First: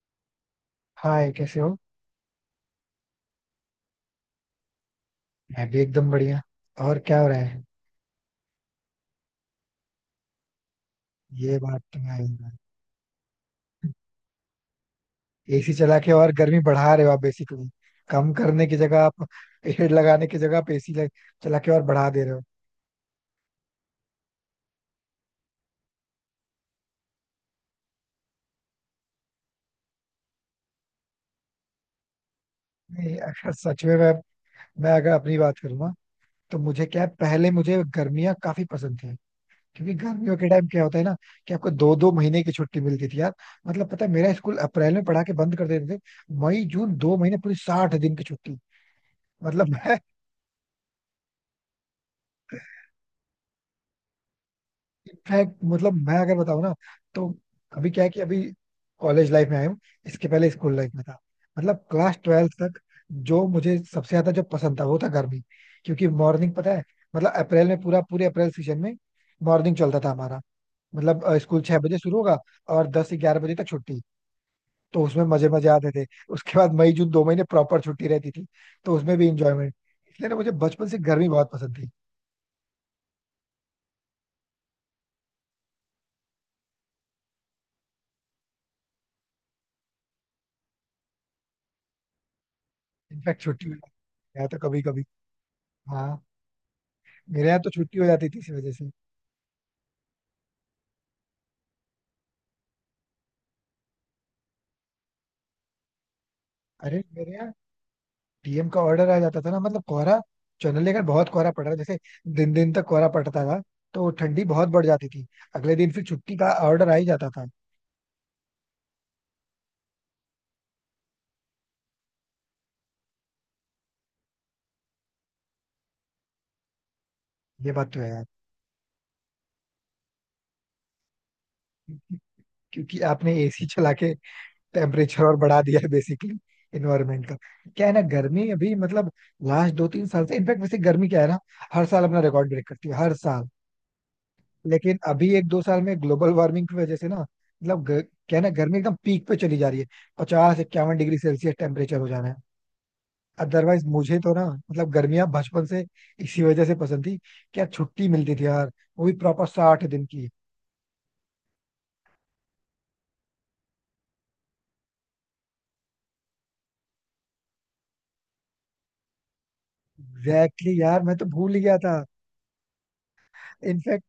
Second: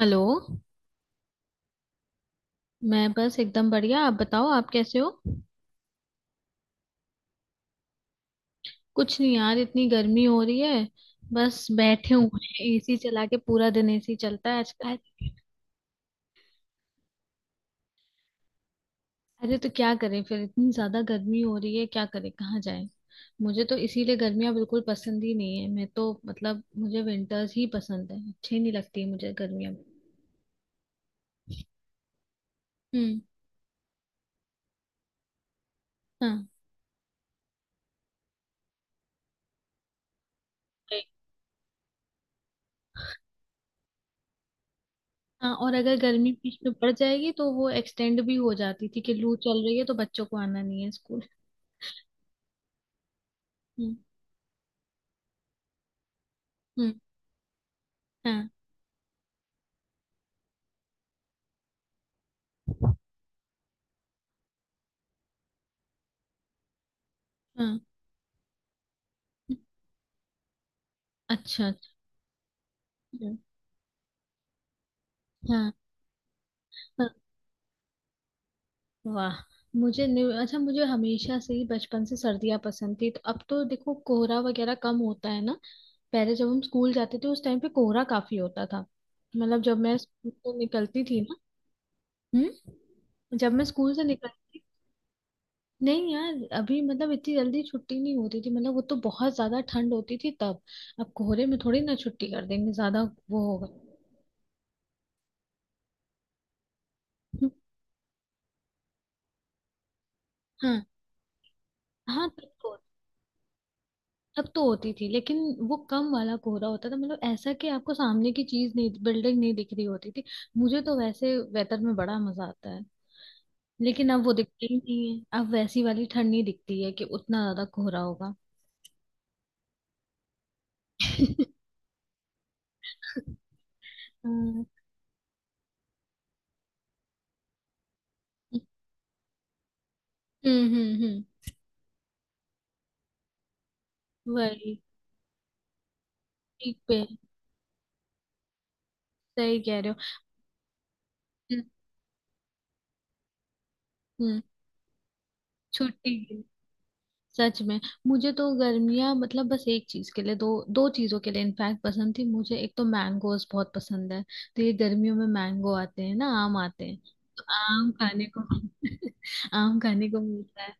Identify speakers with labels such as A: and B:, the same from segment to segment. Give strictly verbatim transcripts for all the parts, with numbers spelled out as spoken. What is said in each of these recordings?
A: Hello.
B: Hi, कैसे हो।
A: मैं बस एकदम बढ़िया। आप बताओ, आप कैसे हो?
B: मैं भी एकदम बढ़िया। और क्या हो रहा है।
A: कुछ नहीं यार, इतनी गर्मी हो रही है। बस बैठे
B: ये
A: हुए
B: बात
A: हैं
B: तो है।
A: एसी चला के। पूरा दिन एसी चलता है
B: एसी
A: आजकल।
B: चला के और गर्मी बढ़ा रहे हो आप बेसिकली। कम करने की जगह आप हेड लगाने की जगह आप एसी चला के और बढ़ा दे रहे हो।
A: अरे तो क्या करें फिर, इतनी ज्यादा गर्मी हो रही है, क्या करें, कहाँ जाएं। मुझे तो इसीलिए गर्मियाँ बिल्कुल पसंद ही नहीं है। मैं तो मतलब मुझे विंटर्स ही पसंद है, अच्छी नहीं लगती है मुझे गर्मियाँ।
B: नहीं, अगर सच में मैं मैं अगर अपनी बात करूंगा,
A: हम्म।
B: तो मुझे क्या है, पहले मुझे गर्मियां काफी पसंद थी।
A: हाँ।
B: क्योंकि गर्मियों के टाइम क्या होता है ना कि आपको दो दो महीने की छुट्टी मिलती थी यार। मतलब पता है, मेरा स्कूल अप्रैल में पढ़ा के बंद कर देते थे। मई जून दो महीने, पूरी साठ दिन की छुट्टी।
A: हाँ और अगर गर्मी
B: मतलब
A: बीच
B: मैं
A: में पड़ जाएगी तो वो एक्सटेंड भी हो जाती थी, कि लू चल रही है तो बच्चों को आना नहीं है स्कूल।
B: इनफैक्ट मतलब मैं अगर बताऊँ ना,
A: हम्म।
B: तो अभी क्या है कि अभी कॉलेज लाइफ में आया हूँ।
A: हम्म।
B: इसके पहले स्कूल लाइफ में था।
A: हाँ।
B: मतलब क्लास ट्वेल्थ तक जो मुझे सबसे ज्यादा जो पसंद था वो था गर्मी। क्योंकि मॉर्निंग पता है, मतलब अप्रैल में पूरा पूरे अप्रैल सीजन में मॉर्निंग चलता था हमारा।
A: हाँ।
B: मतलब अ, स्कूल छह बजे शुरू होगा और दस ग्यारह बजे तक छुट्टी।
A: अच्छा।
B: तो उसमें मजे मजे आते थे। उसके
A: अच्छा।
B: बाद मई जून दो महीने प्रॉपर छुट्टी रहती थी। तो
A: हाँ,
B: उसमें भी इंजॉयमेंट, इसलिए ना
A: हाँ,
B: मुझे बचपन से गर्मी बहुत पसंद थी।
A: वाह। मुझे न्यू अच्छा, मुझे हमेशा से ही बचपन से सर्दियाँ पसंद थी, तो अब तो देखो कोहरा वगैरह कम होता है ना। पहले जब हम स्कूल जाते थे उस टाइम पे कोहरा काफी होता था। मतलब जब मैं
B: इनफैक्ट
A: स्कूल
B: छुट्टी में
A: से निकलती
B: गया
A: थी
B: तो
A: ना।
B: कभी कभी
A: हम्म। जब मैं स्कूल से
B: मेरे यहाँ तो
A: निकलती।
B: छुट्टी हो जाती थी इसी वजह से।
A: नहीं यार, अभी मतलब इतनी जल्दी छुट्टी नहीं होती थी, मतलब वो तो बहुत ज्यादा ठंड होती थी तब। अब कोहरे में थोड़ी ना छुट्टी कर देंगे ज्यादा, वो होगा।
B: अरे, मेरे यहाँ टीएम का ऑर्डर आ जाता था ना, मतलब कोहरा।
A: हम्म,
B: जनरली अगर बहुत कोहरा पड़ रहा है, जैसे दिन दिन तक कोहरा पड़ता था, तो
A: हाँ।
B: ठंडी बहुत बढ़ जाती थी।
A: हाँ
B: अगले
A: तब
B: दिन फिर
A: कोहरा
B: छुट्टी का ऑर्डर आ ही जाता था।
A: अब तो होती थी लेकिन वो कम वाला कोहरा होता था, मतलब ऐसा कि आपको सामने की चीज नहीं, बिल्डिंग नहीं दिख रही होती थी। मुझे तो वैसे वेदर में बड़ा मजा आता है। लेकिन अब वो
B: ये बात
A: दिखता
B: तो
A: ही
B: है यार,
A: नहीं है, अब वैसी वाली ठंड नहीं दिखती है कि उतना ज्यादा कोहरा होगा।
B: क्योंकि आपने एसी चला के टेम्परेचर और बढ़ा दिया है बेसिकली इन्वायरमेंट का। क्या है
A: हम्म।
B: ना, गर्मी अभी, मतलब लास्ट दो तीन साल से इनफैक्ट, वैसे गर्मी क्या है ना, हर साल अपना रिकॉर्ड ब्रेक करती है हर साल।
A: हम्म। हम्म। हम्म,
B: लेकिन अभी एक दो साल में ग्लोबल वार्मिंग की वजह से ना, मतलब ग-
A: वही।
B: क्या है ना, गर्मी एकदम पीक पे चली जा रही है।
A: ठीक पे।
B: पचास इक्यावन डिग्री सेल्सियस टेम्परेचर हो जाना है।
A: सही कह रहे हो।
B: अदरवाइज मुझे तो ना,
A: हम्म।
B: मतलब गर्मियां बचपन से इसी वजह से पसंद थी। क्या
A: हम्म,
B: छुट्टी मिलती थी यार, वो भी
A: छुट्टी
B: प्रॉपर
A: के।
B: साठ दिन की।
A: सच में। मुझे तो गर्मियाँ मतलब बस एक चीज के लिए, दो दो चीजों के लिए इनफैक्ट पसंद थी मुझे। एक तो मैंगोज बहुत पसंद है। तो ये गर्मियों में मैंगो आते हैं ना, आम आते
B: एग्जैक्टली,
A: हैं। तो
B: exactly यार, मैं
A: आम
B: तो
A: खाने
B: भूल ही
A: को।
B: गया था।
A: आम खाने को मिलता है।
B: इनफैक्ट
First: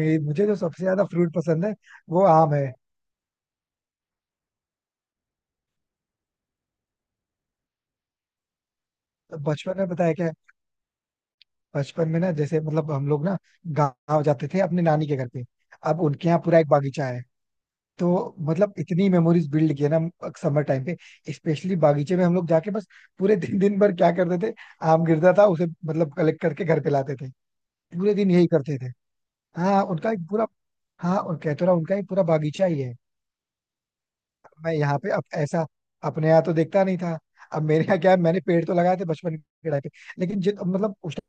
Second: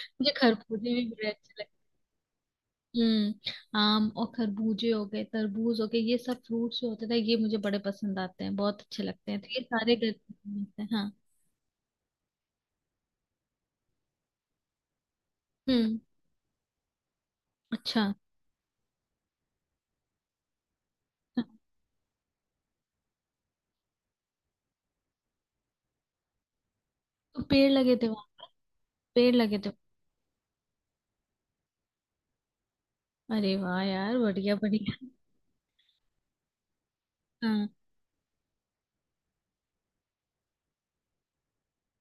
A: मुझे
B: मुझे जो सबसे
A: खरबूजे
B: ज्यादा
A: भी बड़े
B: फ्रूट
A: अच्छे
B: पसंद
A: लगते
B: है वो आम है।
A: हैं। हम्म। आम और खरबूजे हो गए, तरबूज हो गए, ये सब फ्रूट्स जो होते थे ये मुझे बड़े पसंद आते हैं, बहुत अच्छे लगते
B: तो
A: हैं, तो ये
B: बचपन में
A: सारे
B: पता है क्या है?
A: गर्मियों में मिलते हैं। हाँ।
B: बचपन में ना, जैसे मतलब हम लोग ना गाँव जाते थे अपने नानी के घर पे।
A: हम्म।
B: अब उनके यहाँ पूरा एक बागीचा है।
A: अच्छा।
B: तो मतलब इतनी मेमोरीज बिल्ड की है ना समर टाइम पे।
A: हाँ,
B: स्पेशली बागीचे में हम लोग जाके बस पूरे दिन, दिन भर क्या करते थे, आम गिरता था उसे मतलब कलेक्ट करके घर पे लाते थे।
A: तो पेड़ लगे थे
B: पूरे दिन
A: वहाँ।
B: यही करते थे।
A: पेड़ लगे थे।
B: हाँ, उनका एक पूरा हाँ, और कहते रहा, उनका एक पूरा बागीचा ही है।
A: अरे वाह यार, बढ़िया
B: मैं यहाँ
A: बढ़िया।
B: पे अब ऐसा, अपने यहाँ तो देखता नहीं था। अब
A: हाँ।
B: मेरे यहाँ क्या है, मैंने पेड़ तो लगाए थे बचपन के टाइम पे। लेकिन जित मतलब उस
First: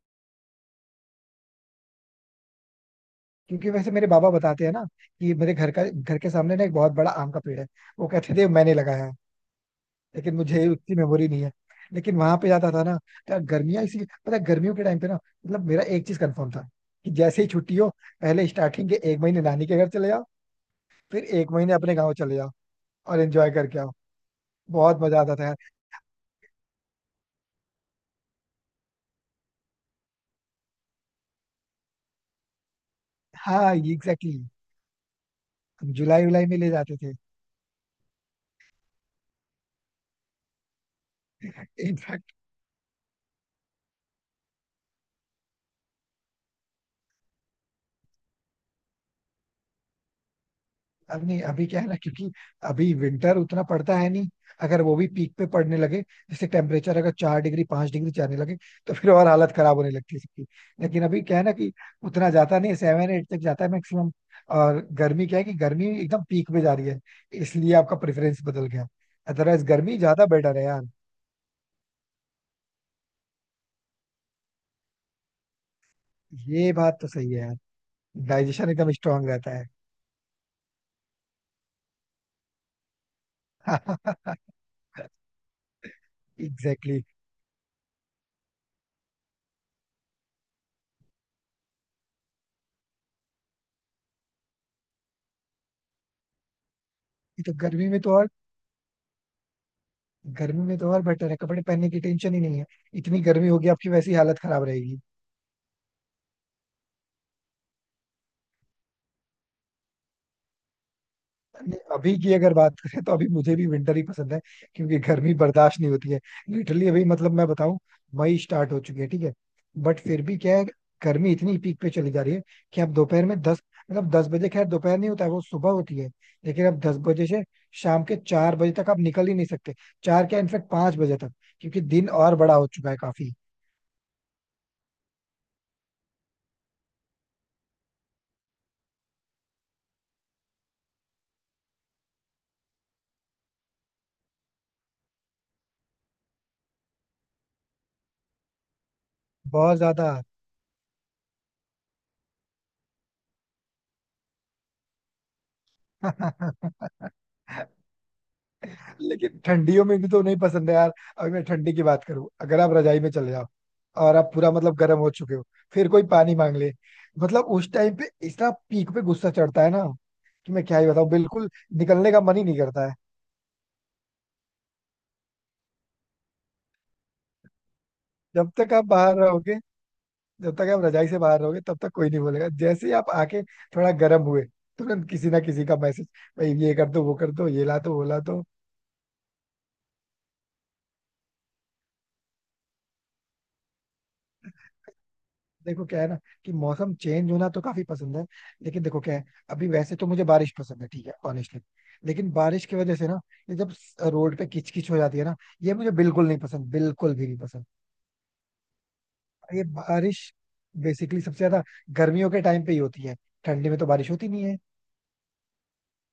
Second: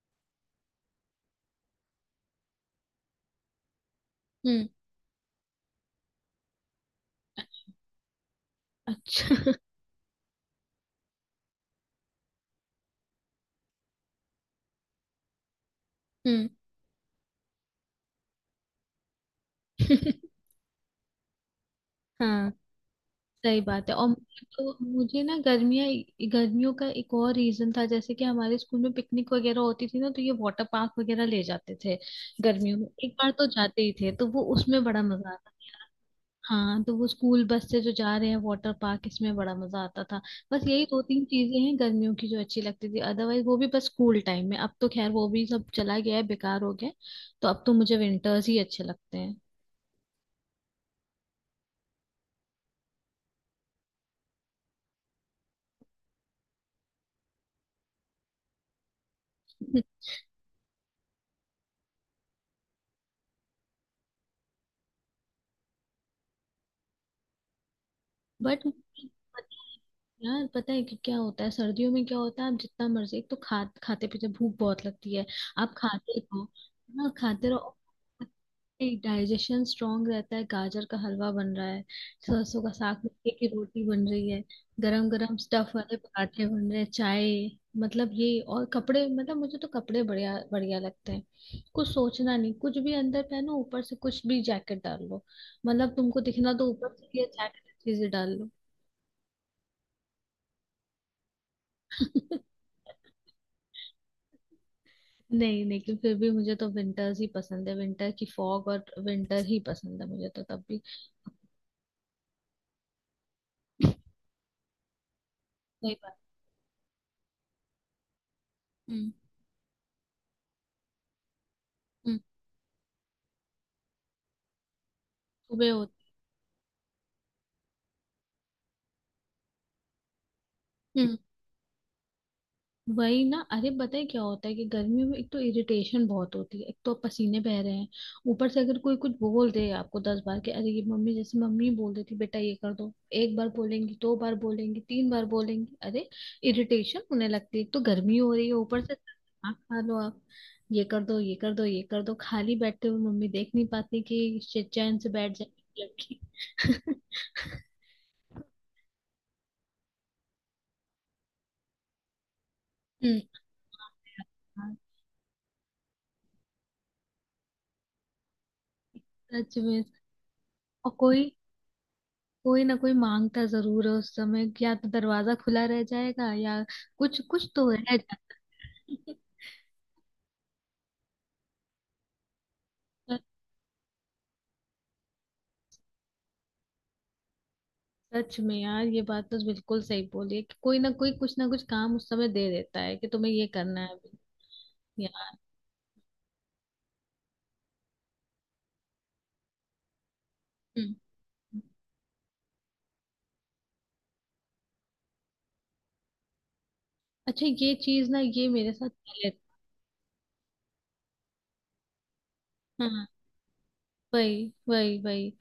B: क्योंकि वैसे मेरे बाबा बताते हैं ना कि
A: हम्म।
B: मेरे घर का घर के सामने ना एक बहुत बड़ा आम का पेड़ है। वो कहते थे मैंने लगाया है।
A: अच्छा।
B: लेकिन मुझे उतनी मेमोरी नहीं है। लेकिन वहां पे जाता था ना। तो गर्मियां इसी, पता है, गर्मियों के टाइम पे ना, मतलब मेरा एक चीज कंफर्म था कि
A: हम्म।
B: जैसे ही छुट्टी हो, पहले स्टार्टिंग के एक महीने नानी के घर चले जाओ, फिर एक महीने अपने गाँव चले जाओ, और
A: हाँ।
B: एंजॉय करके आओ।
A: सही बात है। और
B: बहुत
A: मुझे
B: मजा आता था
A: तो
B: यार।
A: मुझे ना गर्मियाँ। गर्मियों का एक और रीजन था, जैसे कि हमारे स्कूल में पिकनिक वगैरह होती थी ना, तो ये वाटर पार्क वगैरह ले जाते थे। गर्मियों में
B: हाँ,
A: एक
B: ये
A: बार तो
B: एग्जैक्टली exactly.
A: जाते ही थे, तो वो उसमें बड़ा
B: हम
A: मजा आता।
B: जुलाई उलाई में ले जाते
A: हाँ, तो वो स्कूल बस से जो जा रहे हैं वाटर पार्क, इसमें बड़ा मजा आता था। बस यही दो तीन
B: थे।
A: चीजें हैं गर्मियों की जो अच्छी लगती थी, अदरवाइज वो भी बस स्कूल टाइम में। अब तो खैर वो भी सब चला गया है, बेकार हो गया है। तो अब तो मुझे विंटर्स ही अच्छे लगते हैं।
B: अब नहीं, अभी क्या है ना, क्योंकि अभी विंटर उतना पड़ता है नहीं। अगर वो भी पीक पे पड़ने लगे, जैसे टेम्परेचर अगर चार डिग्री पांच डिग्री जाने लगे, तो फिर और हालत खराब होने लगती है सबकी। लेकिन अभी क्या है ना, कि उतना जाता नहीं, सेवन एट तक जाता है मैक्सिमम। और गर्मी क्या है, कि गर्मी एकदम पीक पे जा रही है, इसलिए आपका प्रेफरेंस बदल गया।
A: बट
B: अदरवाइज गर्मी ज्यादा बेटर है यार।
A: यार, पता है कि क्या होता है सर्दियों में क्या होता है, आप जितना मर्जी, एक तो खा खाते पीते भूख बहुत लगती है। आप
B: ये
A: खाते
B: बात तो
A: रहो,
B: सही है यार।
A: ना खाते रहो,
B: डाइजेशन एकदम स्ट्रांग रहता है।
A: डाइजेशन स्ट्रांग रहता है। गाजर का हलवा बन रहा है, सरसों का साग, मक्के की
B: एग्जैक्टली
A: रोटी बन रही है। गरम गरम स्टफ वाले
B: exactly.
A: पराठे बन रहे हैं, चाय। मतलब ये, और कपड़े मतलब मुझे तो कपड़े बढ़िया बढ़िया लगते हैं, कुछ सोचना नहीं, कुछ भी अंदर पहनो, ऊपर से कुछ भी जैकेट डाल लो। मतलब तुमको दिखना तो
B: ये तो
A: ऊपर से,
B: गर्मी
A: ये
B: में तो और
A: जैकेट अच्छी से डाल
B: गर्मी में तो और बेटर है, कपड़े पहनने की टेंशन ही नहीं है।
A: लो।
B: इतनी गर्मी होगी, आपकी वैसी हालत खराब रहेगी।
A: नहीं, लेकिन फिर भी मुझे तो विंटर्स ही पसंद है, विंटर की फॉग और विंटर ही पसंद है मुझे तो तब भी।
B: नहीं, अभी की अगर बात करें तो अभी मुझे भी विंटर ही पसंद है, क्योंकि गर्मी बर्दाश्त नहीं होती है।
A: सही
B: लिटरली
A: बात।
B: अभी, मतलब मैं बताऊं, मई स्टार्ट हो चुकी है, ठीक है।
A: हम्म।
B: बट फिर भी क्या है, गर्मी इतनी पीक पे चली जा रही है, कि आप
A: हम्म।
B: दोपहर में दस, मतलब दस बजे, खैर दोपहर नहीं होता है वो सुबह होती है,
A: सुबह
B: लेकिन अब दस बजे से शाम के चार बजे तक आप निकल ही नहीं सकते। चार क्या, इनफेक्ट पांच बजे तक, क्योंकि
A: होती।
B: दिन और बड़ा हो चुका है काफी।
A: वही ना, अरे पता है क्या होता है कि गर्मियों में एक तो इरिटेशन बहुत होती है, एक तो आप पसीने बह रहे हैं। ऊपर से अगर कोई कुछ बोल दे आपको दस बार, कि अरे ये मम्मी जैसे मम्मी बोल देती बेटा ये कर दो। एक बार बोलेंगी, दो बार बोलेंगी, तीन बार बोलेंगी, अरे इरिटेशन होने लगती है, एक तो गर्मी हो रही है, ऊपर से
B: बहुत ज्यादा।
A: खाना खा लो आप, ये कर दो, ये कर दो, ये कर दो। खाली बैठते हुए मम्मी देख नहीं पाती कि श- चैन से बैठ जाए लड़की।
B: लेकिन ठंडियों में भी तो नहीं पसंद है यार। अभी मैं ठंडी की बात करूं, अगर आप रजाई में चले जाओ
A: हम्म।
B: और आप पूरा मतलब गर्म हो चुके हो,
A: हाँ,
B: फिर कोई पानी मांग ले, मतलब उस टाइम पे इतना पीक पे गुस्सा चढ़ता है ना
A: सच
B: कि
A: में।
B: मैं क्या ही बताऊं बिल्कुल।
A: और कोई,
B: निकलने का मन ही नहीं करता है।
A: कोई ना कोई मांगता जरूर है उस समय, या तो दरवाजा खुला रह जाएगा, या कुछ कुछ तो
B: जब
A: रह
B: तक आप
A: जाता
B: बाहर रहोगे
A: है।
B: जब तक आप रजाई से बाहर रहोगे तब तक कोई नहीं बोलेगा, जैसे ही आप आके थोड़ा गर्म हुए, तुरंत किसी ना किसी का मैसेज, भाई ये कर दो वो कर दो ये ला दो वो ला दो।
A: सच में यार, ये बात तो बिल्कुल सही बोली है कि कोई ना कोई कुछ ना कुछ काम उस समय दे देता है कि तुम्हें ये करना है अभी
B: देखो क्या
A: यार।
B: है ना, कि मौसम चेंज होना तो काफी पसंद है। लेकिन देखो क्या है, अभी वैसे तो मुझे बारिश पसंद है, ठीक है, ऑनेस्टली।
A: हम्म।
B: लेकिन बारिश की वजह से ना, ये जब रोड पे किचकिच हो जाती है ना, ये मुझे बिल्कुल नहीं पसंद, बिल्कुल भी नहीं पसंद।
A: अच्छा ये चीज ना, ये मेरे
B: और
A: साथ
B: ये
A: पहले।
B: बारिश बेसिकली सबसे ज्यादा गर्मियों के टाइम पे ही होती है, ठंडी में
A: हाँ।
B: तो बारिश होती नहीं है।
A: वही वही वही।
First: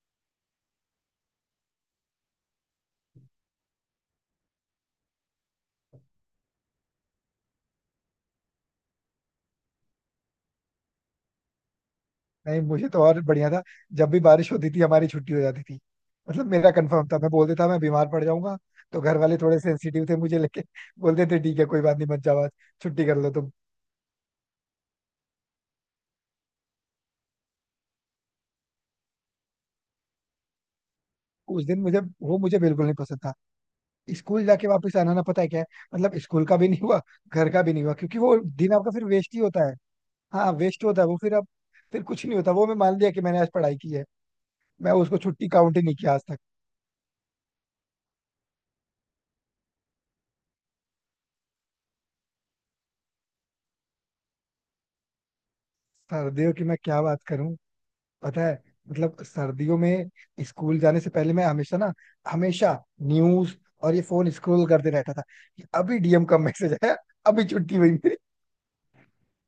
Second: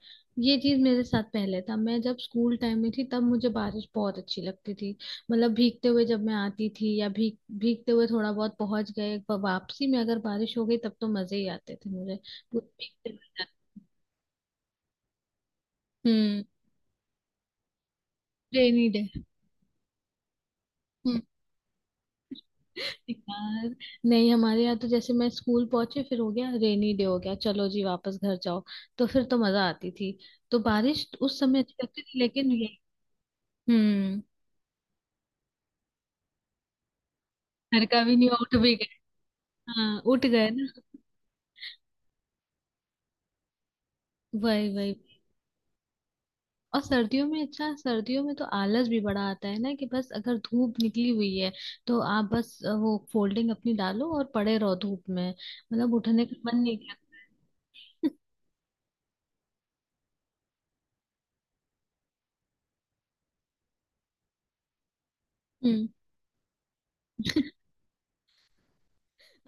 A: ये चीज मेरे साथ पहले था, मैं जब स्कूल टाइम में थी तब मुझे बारिश बहुत अच्छी लगती थी। मतलब भीगते हुए जब मैं आती थी, या भीग भीगते हुए थोड़ा बहुत पहुंच गए, प- वापसी में अगर बारिश हो गई तब तो मजे ही आते थे मुझे।
B: नहीं,
A: पूरे
B: मुझे तो
A: भीगते हुए
B: और बढ़िया था,
A: जाते-।
B: जब भी बारिश होती थी हमारी छुट्टी हो जाती थी।
A: हम्म।
B: मतलब मेरा कंफर्म था, मैं बोल देता मैं बीमार पड़ जाऊंगा,
A: रेनी
B: तो
A: डे।
B: घर वाले थोड़े सेंसिटिव थे मुझे लेके, बोल
A: हम्म।
B: देते ठीक है कोई बात नहीं मत जाओ आज, छुट्टी कर लो तुम।
A: यार। नहीं हमारे यहाँ तो जैसे मैं स्कूल पहुंची, फिर हो गया रेनी डे, हो गया, चलो जी वापस घर जाओ। तो फिर तो मजा आती थी, तो बारिश उस समय
B: उस
A: अच्छी
B: दिन मुझे
A: लगती थी,
B: वो
A: लेकिन
B: मुझे
A: ये।
B: बिल्कुल नहीं पसंद था,
A: हम्म।
B: स्कूल जाके वापस आना ना, पता है क्या है, मतलब स्कूल का भी नहीं हुआ, घर का भी
A: घर
B: नहीं हुआ,
A: का भी
B: क्योंकि
A: नहीं
B: वो
A: उठ
B: दिन
A: भी।
B: आपका फिर वेस्ट ही होता है।
A: हाँ उठ गए
B: हाँ,
A: ना।
B: वेस्ट होता है वो, फिर अब, फिर कुछ नहीं होता, वो मैं मान लिया कि मैंने आज पढ़ाई की है।
A: वही
B: मैं
A: वही।
B: उसको छुट्टी काउंट ही नहीं किया आज तक।
A: और सर्दियों में, अच्छा सर्दियों में तो आलस भी बड़ा आता है ना, कि बस अगर धूप निकली हुई है, तो आप बस अ, वो फोल्डिंग अपनी डालो और पड़े रहो धूप में, मतलब उठने का
B: सर्दियों
A: मन
B: की
A: नहीं
B: मैं क्या
A: करता।
B: बात करूं, पता है, मतलब सर्दियों में स्कूल जाने से पहले मैं हमेशा ना, हमेशा न्यूज और ये फोन स्क्रॉल करते रहता था, कि
A: हम्म।
B: अभी डीएम का मैसेज आया, अभी छुट्टी हुई मेरी।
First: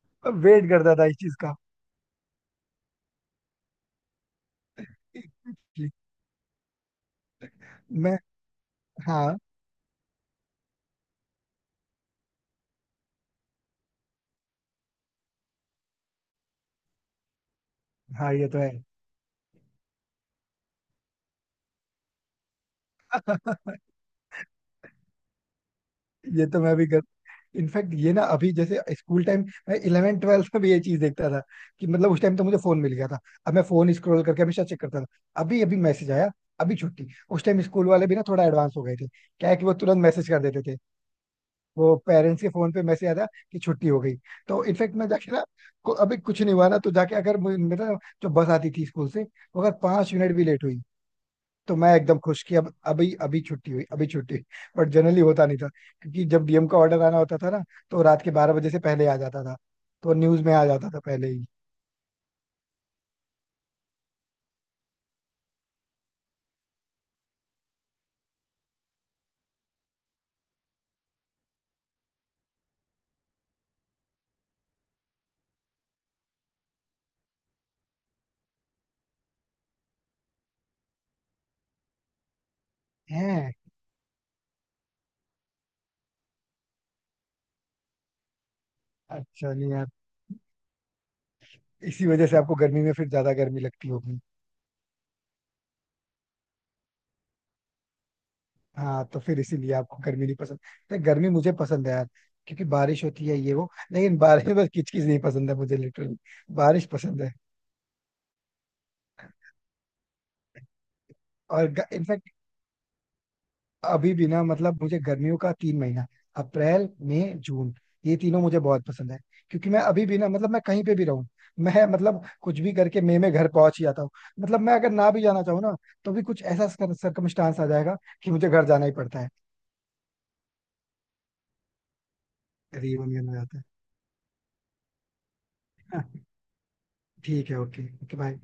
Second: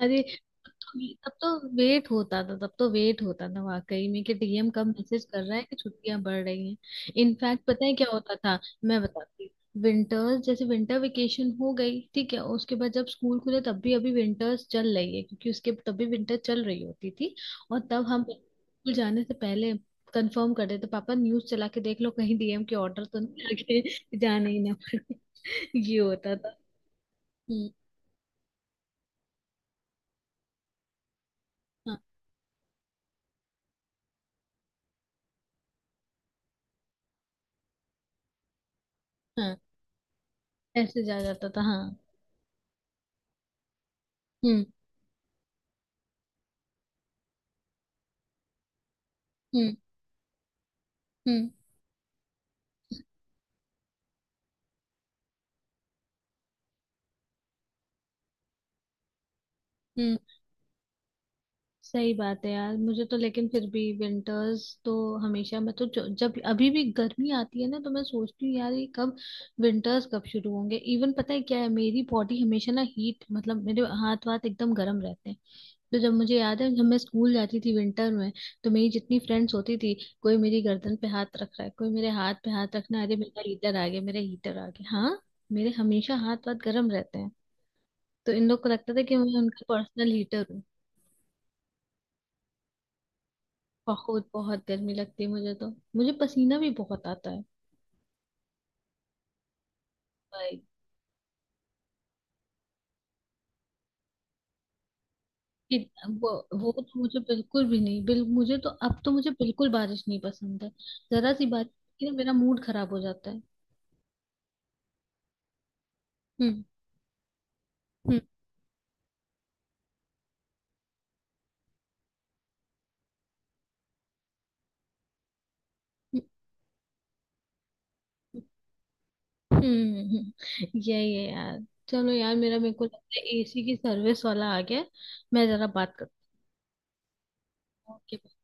A: अरे
B: मैं वेट करता था इस
A: तब
B: चीज
A: तो
B: का।
A: वेट होता था, तब तो वेट होता था वाकई में, कि डीएम कब मैसेज कर रहा है कि छुट्टियां बढ़ रही हैं। इनफैक्ट पता है क्या
B: मैं
A: होता था? मैं
B: हाँ
A: बताती। विंटर्स जैसे विंटर वेकेशन हो गई ठीक है, उसके बाद जब स्कूल खुले तब भी अभी विंटर्स चल रही है, क्योंकि उसके तब भी विंटर चल रही होती थी। और तब हम
B: हाँ, ये तो है।
A: स्कूल जाने से पहले कंफर्म कर देते पापा, न्यूज चला के देख लो कहीं डीएम के ऑर्डर तो नहीं आ गए, जाने ही ना पड़े। ये होता
B: ये
A: था।
B: तो मैं भी कर,
A: हम्म।
B: इनफैक्ट ये ना, अभी जैसे स्कूल टाइम, मैं इलेवंथ ट्वेल्थ में भी ये चीज देखता था, कि
A: हाँ।
B: मतलब उस टाइम तो मुझे फोन मिल गया था, अब मैं फोन स्क्रॉल करके हमेशा चेक करता था, अभी अभी मैसेज आया, अभी छुट्टी। उस टाइम स्कूल वाले भी ना थोड़ा एडवांस हो गए थे, क्या है
A: हाँ,
B: कि वो तुरंत मैसेज कर देते थे,
A: ऐसे जा जाता था। हाँ।
B: वो पेरेंट्स के फोन पे मैसेज आया था कि छुट्टी हो गई। तो
A: हम्म।
B: इनफैक्ट मैं जाके ना को- अभी कुछ नहीं हुआ ना, तो जाके अगर मुझे- मेरा, जो बस आती थी स्कूल से वो अगर
A: हम्म।
B: पांच मिनट भी लेट हुई,
A: हम्म।
B: तो मैं एकदम खुश कि अब अभी अभी छुट्टी हुई, अभी छुट्टी हुई। बट जनरली होता नहीं था, क्योंकि जब डीएम का ऑर्डर आना होता था ना, तो रात के बारह बजे से पहले आ जाता था, तो
A: हम्म।
B: न्यूज में आ जाता था पहले ही।
A: सही बात है यार, मुझे तो लेकिन फिर भी विंटर्स तो हमेशा। मैं तो जो- जब अभी भी गर्मी आती है ना, तो मैं सोचती हूँ यार ये कब विंटर्स कब शुरू होंगे। इवन पता है क्या है, मेरी बॉडी हमेशा ना हीट, मतलब मेरे हाथ वाथ एकदम गर्म रहते हैं। तो जब मुझे याद है जब मैं स्कूल जाती थी विंटर में, तो मेरी जितनी फ्रेंड्स होती थी, कोई मेरी गर्दन पे हाथ रख रहा है, कोई मेरे हाथ पे हाथ रखना, अरे मेरा
B: है,
A: हीटर आ गया, मेरा हीटर आ गया। हाँ। मेरे हमेशा हाथ वाथ गर्म रहते हैं। तो इन लोग को लगता था कि मैं
B: अच्छा,
A: उनका
B: नहीं यार,
A: पर्सनल हीटर।
B: इसी वजह से आपको गर्मी में फिर ज्यादा गर्मी लगती होगी।
A: बहुत बहुत गर्मी लगती है मुझे तो। मुझे पसीना भी बहुत आता है।
B: हाँ, तो फिर इसीलिए आपको गर्मी नहीं पसंद।
A: भाई
B: तो गर्मी मुझे पसंद है यार, क्योंकि बारिश होती है ये वो, लेकिन बारिश में बस किचकिच नहीं पसंद है मुझे
A: कि
B: लिटरली।
A: वो। वो तो
B: बारिश
A: मुझे
B: पसंद है।
A: बिल्कुल भी नहीं, बिल मुझे तो अब तो मुझे बिल्कुल बारिश नहीं पसंद है। जरा सी बारिश
B: और
A: की ना,
B: इनफैक्ट
A: मेरा मूड खराब हो जाता है।
B: अभी भी ना, मतलब मुझे गर्मियों का तीन महीना,
A: हम्म।
B: अप्रैल मई जून, ये
A: हम्म।
B: तीनों मुझे बहुत पसंद है। क्योंकि मैं अभी भी ना, मतलब मैं कहीं पे भी रहूं, मैं मतलब कुछ भी करके मई में घर पहुंच ही जाता हूँ। मतलब मैं अगर ना भी जाना चाहूँ ना, तो
A: हम्म।
B: भी कुछ ऐसा सरकमस्टांस आ जाएगा कि मुझे घर जाना ही पड़ता है,
A: हम्म, हम्म। हम्म। यही है यार। चलो यार, मेरा मेरे को लगता है
B: रियूनियन हो जाता
A: एसी की सर्विस वाला आ गया है। मैं जरा बात
B: है।
A: करता
B: ठीक है, ओके
A: हूँ,
B: ओके
A: okay?
B: बाय।